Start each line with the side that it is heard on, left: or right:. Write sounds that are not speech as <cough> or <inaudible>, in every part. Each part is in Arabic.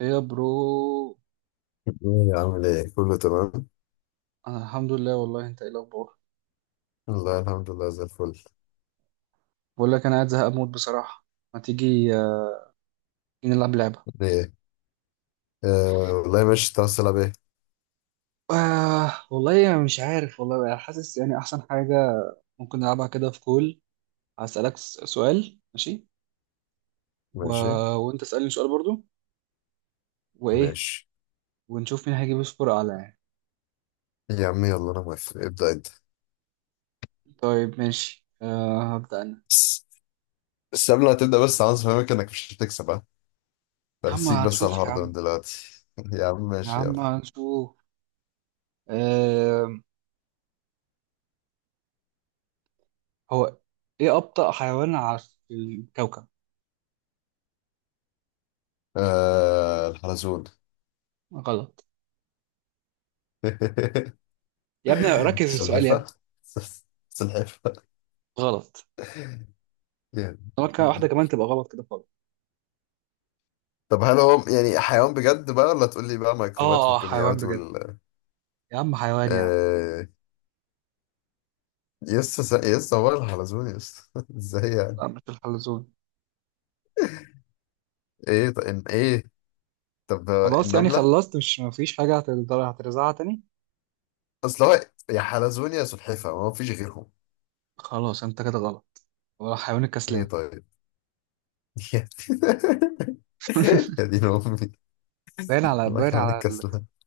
right: ايه يا برو.
left: ايه عامل ايه؟ كله تمام.
right: انا الحمد لله، والله انت ايه الاخبار؟
left: والله الحمد لله زي الفل.
right: بقول لك انا قاعد زهق موت بصراحه. ما تيجي نلعب لعبه.
left: ايه آه والله ماشي، تعال تلعب ايه؟
right: والله انا مش عارف، والله انا حاسس يعني احسن حاجه ممكن نلعبها كده في كول. هسالك سؤال ماشي. و...
left: ماشي
right: وانت اسالني سؤال برضو. وايه؟
left: ماشي
right: ونشوف مين هيجيب سكور اعلى يعني.
left: يا عم، يلا انا موافق، ابدأ انت.
right: طيب ماشي، هبدا انا.
left: بس بس قبل ما تبدأ، بس عاوز افهمك انك مش هتكسب، ها
right: يا عم
left: برسيك بس على
right: هنشوف يا
left: الهارد من
right: عم.
left: دلوقتي. <laughs> يا عم
right: يا
left: ماشي
right: عم
left: يلا.
right: هنشوف. آه هو ايه ابطأ حيوان على الكوكب؟
left: آه، الحلزون.
right: غلط.
left: <laughs>
right: يا ابني ركز في السؤال يا
left: سلحفة،
right: ابني.
left: سلحفة
right: غلط.
left: يعني.
right: ممكن واحدة كمان تبقى غلط كده خالص.
left: طب هل هو يعني حيوان بجد بقى، ولا تقول لي بقى
right: اه
left: ميكروبات
right: اه، حيوان
left: والكيميائيات
right: بجد.
left: وال...
right: يا عم حيوان يا عم.
left: آه، يس يس، هو الحلزون يس؟ <laughs> ازاي يعني؟
right: لا مش الحلزون.
left: ايه طب ان ايه، طب
right: خلاص يعني
left: النملة.
right: خلصت، مش مفيش حاجة هتقدر هترزعها تاني.
left: اصل هو يا حلزون يا سلحفة، ما فيش غيرهم.
right: خلاص انت كده غلط. هو حيوان
left: ايه
right: الكسلان.
left: طيب. <laughs> يا دين امي،
right: باين على
left: الله
right: باين
left: كان
right: على .
left: الكسلة. <laughs>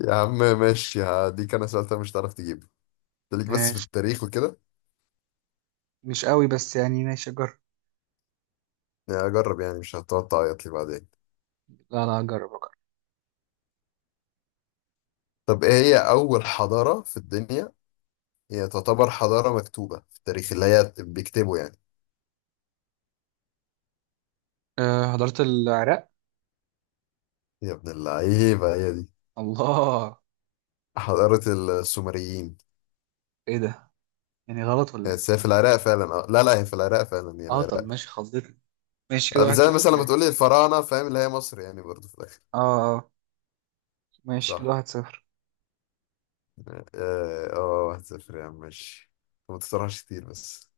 left: يا عم ماشي هديك، انا سألتها مش هتعرف تجيبه. خليك بس في
right: ماشي.
left: التاريخ وكده.
right: مش قوي بس يعني، ماشي جرب.
left: يعني اجرب، يعني مش هتقعد تعيط لي بعدين؟
right: لا لا، جرب جرب.
left: طب ايه هي اول حضارة في الدنيا، هي تعتبر حضارة مكتوبة في التاريخ اللي هي بيكتبوا يعني؟
right: أه، حضرت العراق.
left: يا ابن اللعيبة، هي دي
right: الله!
left: حضارة السومريين.
right: ايه ده؟ يعني غلط ولا ايه؟
left: بس هي في العراق فعلا، اه لا لا، هي في العراق فعلا، هي
right: اه طب
left: العراق.
right: ماشي، خضتني. ماشي كده واحد
left: زي
right: صفر
left: مثلا لما
right: ليه؟
left: تقولي الفراعنة، فاهم؟ اللي هي مصر يعني برضو في الآخر.
right: اه اه، ماشي كده
left: صح.
right: 1-0.
left: اه واحد صفر يا عم ماشي. ما تطرحش كتير بس.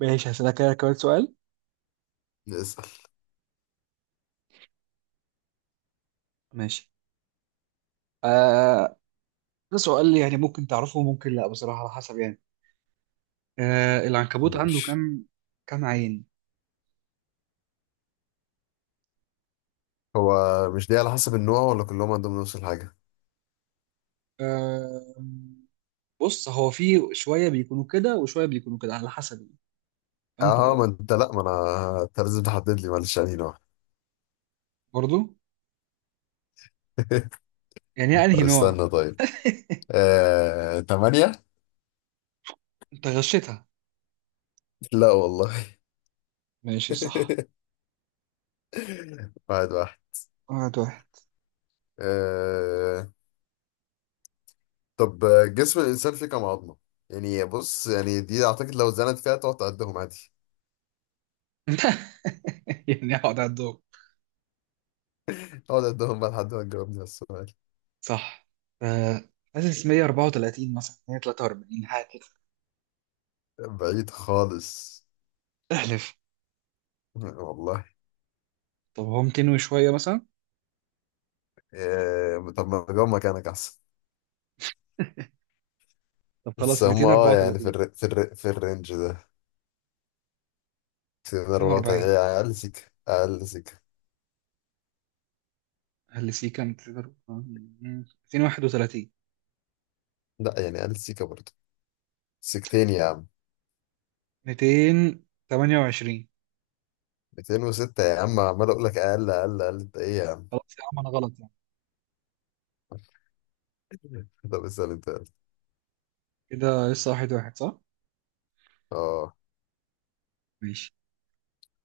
right: ماشي، هسألك كده كمان سؤال.
left: اسأل.
right: ماشي. آه ده سؤال يعني ممكن تعرفه وممكن لا، بصراحة على حسب يعني. العنكبوت عنده
left: ماشي.
right: كام، كام عين؟
left: هو مش دي على حسب النوع، ولا كلهم عندهم نفس الحاجة؟
right: آه بص هو في شوية بيكونوا كده وشوية بيكونوا كده على حسب انت.
left: اه ما انت لا، ما انا انت لازم تحدد لي، معلش، يعني نوع.
right: برضو.
left: <laughs>
right: يعني هي
left: طب
right: انهي نوع؟
left: استنى طيب. تمانية؟
right: انت غشيتها.
left: لا والله.
right: ماشي صح.
left: <laughs> واحد واحد.
right: 1-1.
left: آه... طب جسم الانسان فيه كام عظمه؟ يعني بص، يعني دي اعتقد لو اتزنت فيها تقعد تعدهم عادي.
right: <laughs> يعني اقعد على الدور.
left: <laughs> اقعد اعدهم بقى لحد ما تجاوبني على السؤال.
right: صح. آه حاسس 134 مثلا، 143 حاجة كده.
left: بعيد خالص.
right: احلف.
left: <laughs> والله.
right: طب هو 200 وشوية مثلا.
left: إيه طب، ما اجاوب مكانك احسن.
right: <laughs> طب
left: بس
right: خلاص
left: هم اه يعني في
right: 234.
left: في الرينج ده، في ضربات
right: 240.
left: ايه، اقل سيكه. اقل سيكه.
right: هل سي كام تقدر. 231.
left: لا يعني اقل سيكه برضه، سيكتين يا عم.
right: 228.
left: 206 يا عم، عمال اقول لك اقل اقل اقل، انت ايه يا عم؟
right: خلاص يا عم انا غلط يعني.
left: <laughs> طب اسال انت.
right: كده لسه 1-1 صح؟
left: اه،
right: ماشي.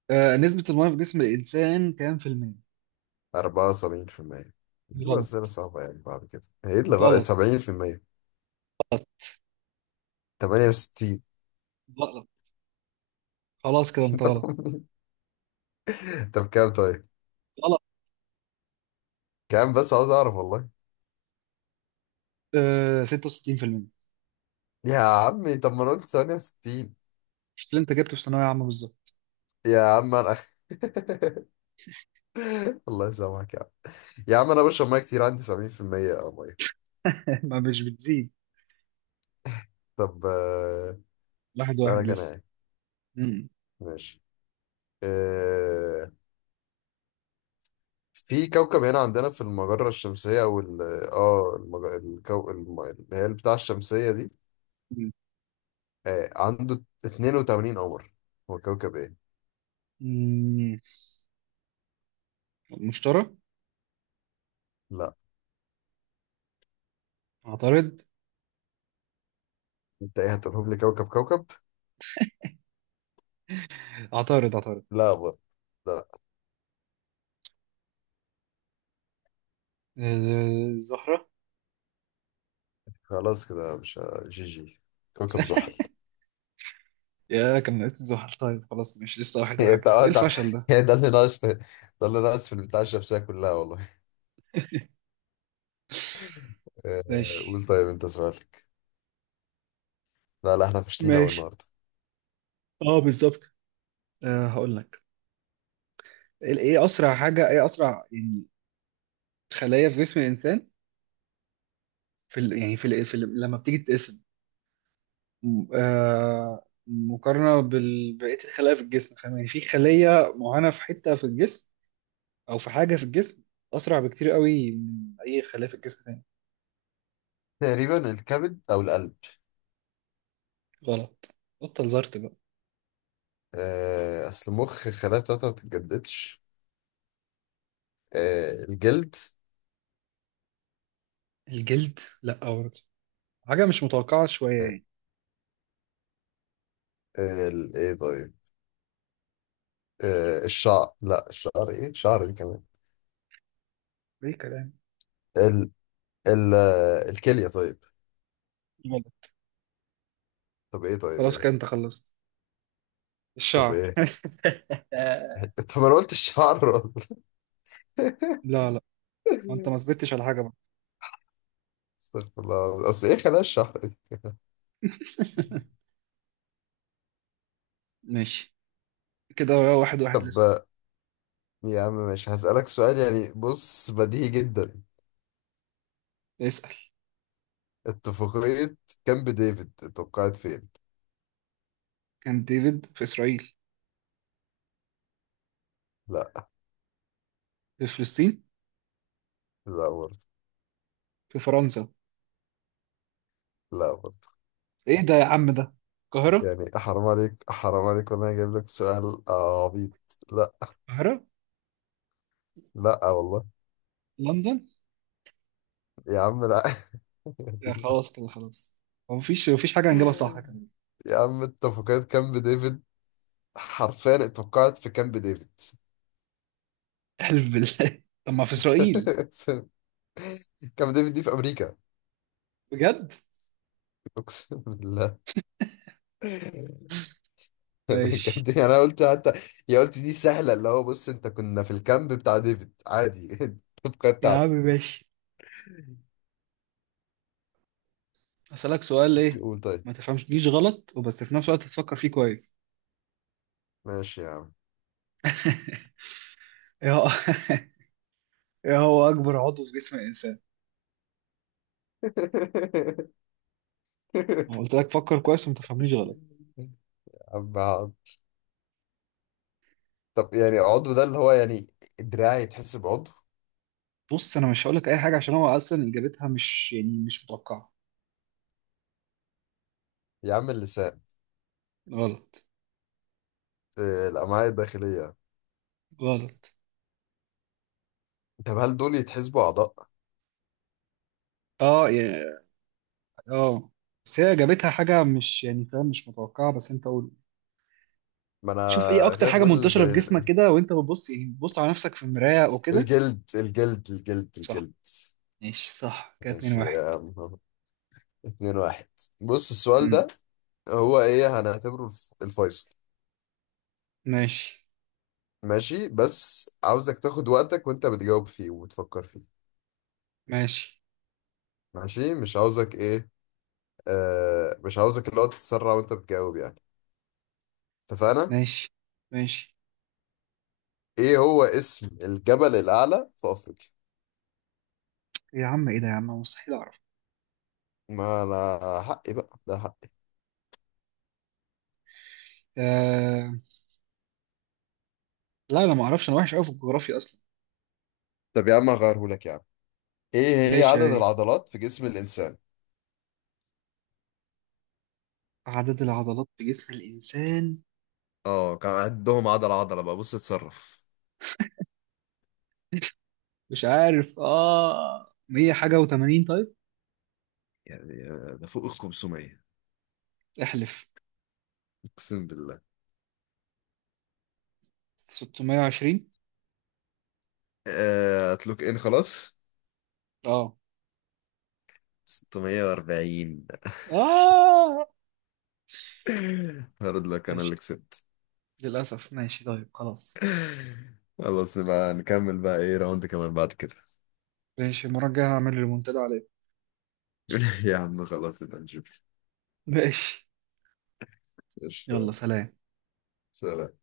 right: نسبة المياه في جسم الإنسان كام في المية؟
left: 74%. تجيب أسئلة
right: غلط.
left: صعبة يعني، بعد كده هي اللي
right: غلط.
left: 70%. 68.
right: غلط. خلاص كده أنت غلط.
left: <laughs> طب كام طيب؟
right: غلط.
left: كام بس، عاوز أعرف والله.
right: 66%
left: يا عمي طب ما أنا قلت 68.
right: مش اللي أنت جبته في ثانوية عامة بالظبط؟
left: يا عم أنا <laughs> الله يسامحك يا عم. يا عم أنا بشرب مية كتير، عندي 70% أو مية.
right: <laughs> ما مش بتزيد.
left: طب
right: واحد واحد
left: أسألك أنا
right: لسه.
left: يعني.
right: مم.
left: ماشي. آه، في كوكب هنا عندنا في المجرة الشمسية أو ال... آه اللي هي بتاع الشمسية دي،
right: مم.
left: آه عنده 82 قمر، هو كوكب ايه؟
right: مم. مشترى.
left: لا.
right: عطارد.
left: انت ايه هتقولهم لي كوكب كوكب؟
right: عطارد عطارد.
left: لا برضه. لا.
right: الزهرة.
left: خلاص كده مش جي جي. كوكب زحل. <laughs>
right: يا كان ناقصني زحل، طيب خلاص ماشي لسه 1-1
left: انت
right: برضه، ايه
left: انت
right: الفشل ده؟
left: يعني ده اللي ناقص في، ده اللي ناقص في البتاع الشمسية كلها والله. آه.
right: ماشي.
left: قول طيب انت سؤالك. لا لا، احنا فاشلين اوي
right: ماشي
left: النهارده.
right: اه بالظبط. هقول لك. ايه اسرع حاجه، ايه اسرع يعني خلايا في جسم الانسان، في ال... يعني في, ال... في ال... لما بتيجي تتقسم مقارنه بقيه الخلايا في الجسم، فاهم يعني، في خليه معينه في حته في الجسم او في حاجه في الجسم اسرع بكتير قوي من اي خلايا في الجسم تاني.
left: تقريبا الكبد او القلب.
right: غلط. بطل زرت بقى.
left: آه، اصل المخ الخلايا بتاعتها ما بتتجددش. آه، الجلد.
right: الجلد لا برضه. حاجه مش متوقعه شويه
left: آه.
right: يعني.
left: ايه طيب. آه الشعر، لا الشعر، ايه شعر دي
right: ايه كلام.
left: كمان؟ ال... الكلية طيب.
right: جميل.
left: طب ايه طيب،
right: خلاص كده انت
left: ايه؟
right: خلصت.
left: طب
right: الشعر.
left: ايه؟
right: آه،
left: <laughs> طب انا قلت الشعر.
right: لا لا، ما انت
left: <laughs>
right: ما ثبتتش على حاجه بقى.
left: استغفر الله العظيم. اصل ايه خلايا الشعر دي؟
right: <laughs> ماشي كده 1-1
left: طب
right: لسه.
left: يا عم ماشي، هسألك سؤال يعني بص بديهي جدا.
right: اسأل.
left: اتفاقية كامب ديفيد اتوقعت فين؟
right: كان ديفيد في اسرائيل.
left: لا.
right: في فلسطين.
left: لا برضه.
right: في فرنسا.
left: لا برضه.
right: ايه ده يا عم ده؟ القاهره.
left: يعني حرام عليك، حرام عليك والله، جايب لك سؤال عبيط. لا.
right: القاهره.
left: لا والله.
right: لندن.
left: يا عم لا.
right: يا خلاص كده خلاص. هو مفيش حاجه هنجيبها صح
left: <laughs>
right: كمان.
left: يا عم اتفاقية كامب ديفيد حرفيا اتوقعت في كامب ديفيد.
right: احلف بالله. <laughs> طب ما في اسرائيل.
left: <laughs> كامب ديفيد دي في امريكا.
right: بجد.
left: <laughs> اقسم بالله. كامب
right: ماشي.
left: ديفيد انا قلت حتى، يا قلت دي سهله، اللي هو بص انت كنا في الكامب بتاع ديفيد عادي. <laughs> التفكير
right: يا عم
left: بتاعته.
right: ماشي اسالك سؤال ايه.
left: قول طيب.
right: ما تفهمش ليش غلط، وبس في نفس الوقت تفكر فيه كويس.
left: ماشي يا عم.
right: <laughs> ايه هو ايه هو اكبر عضو في جسم الانسان؟ انا قلت لك فكر كويس وما تفهمنيش غلط.
left: <laughs> عم. طب يعني عضو ده اللي هو يعني دراعي يتحسب عضو؟
right: بص انا مش هقول لك اي حاجه عشان هو اصلا اجابتها مش يعني مش متوقعه.
left: يا عم اللسان.
right: غلط.
left: الامعاء الداخليه.
right: غلط.
left: طب هل دول يتحسبوا اعضاء؟
right: اه يا. اه. بس هي اجابتها حاجه مش يعني، فاهم، مش متوقعه، بس انت قول.
left: ما انا
right: شوف ايه اكتر
left: خايف
right: حاجه
left: اقول.
right: منتشره في جسمك كده وانت بتبص، يعني بتبص على نفسك في المرايه وكده.
left: الجلد
right: صح.
left: الجلد.
right: ماشي صح كده 2
left: ماشي
right: 1
left: يا عم أهو. اتنين واحد. بص السؤال
right: امم.
left: ده هو ايه، هنعتبره الفيصل.
right: ماشي
left: ماشي، بس عاوزك تاخد وقتك وانت بتجاوب فيه وبتفكر فيه.
right: ماشي
left: ماشي مش عاوزك ايه، مش عاوزك اللي هو تتسرع وانت بتجاوب يعني. اتفقنا؟
right: ماشي ماشي.
left: ايه هو اسم الجبل الاعلى في افريقيا؟
right: إيه يا عم، ايه ده يا عم مستحيل اعرف.
left: ما انا حقي بقى، ده حقي.
right: آه... لا انا ما اعرفش، انا وحش قوي في الجغرافيا اصلا.
left: طب يا عم هغيره لك يا عم. ايه هي
right: ماشي يا
left: عدد
right: ري.
left: العضلات في جسم الانسان؟
right: عدد العضلات في جسم الإنسان.
left: اه كان عندهم عضلة عضلة بقى، بص اتصرف
right: مش عارف، مية حاجة وتمانين طيب.
left: يعني. ده فوق ال 500.
right: احلف.
left: اقسم بالله.
right: 620.
left: هتلوك ان خلاص.
right: اه.
left: 640.
right: اه.
left: <laughs> هارد لك، انا
right: ماشي.
left: اللي كسبت.
right: للأسف ماشي طيب خلاص.
left: خلاص نبقى نكمل بقى ايه راوند كمان بعد كده.
right: ماشي المرة الجاية هعمل المنتدى عليه.
left: <laughs> يا عم خلاص نبقى نشوف.
right: ماشي
left: قشطة.
right: يلا سلام.
left: سلام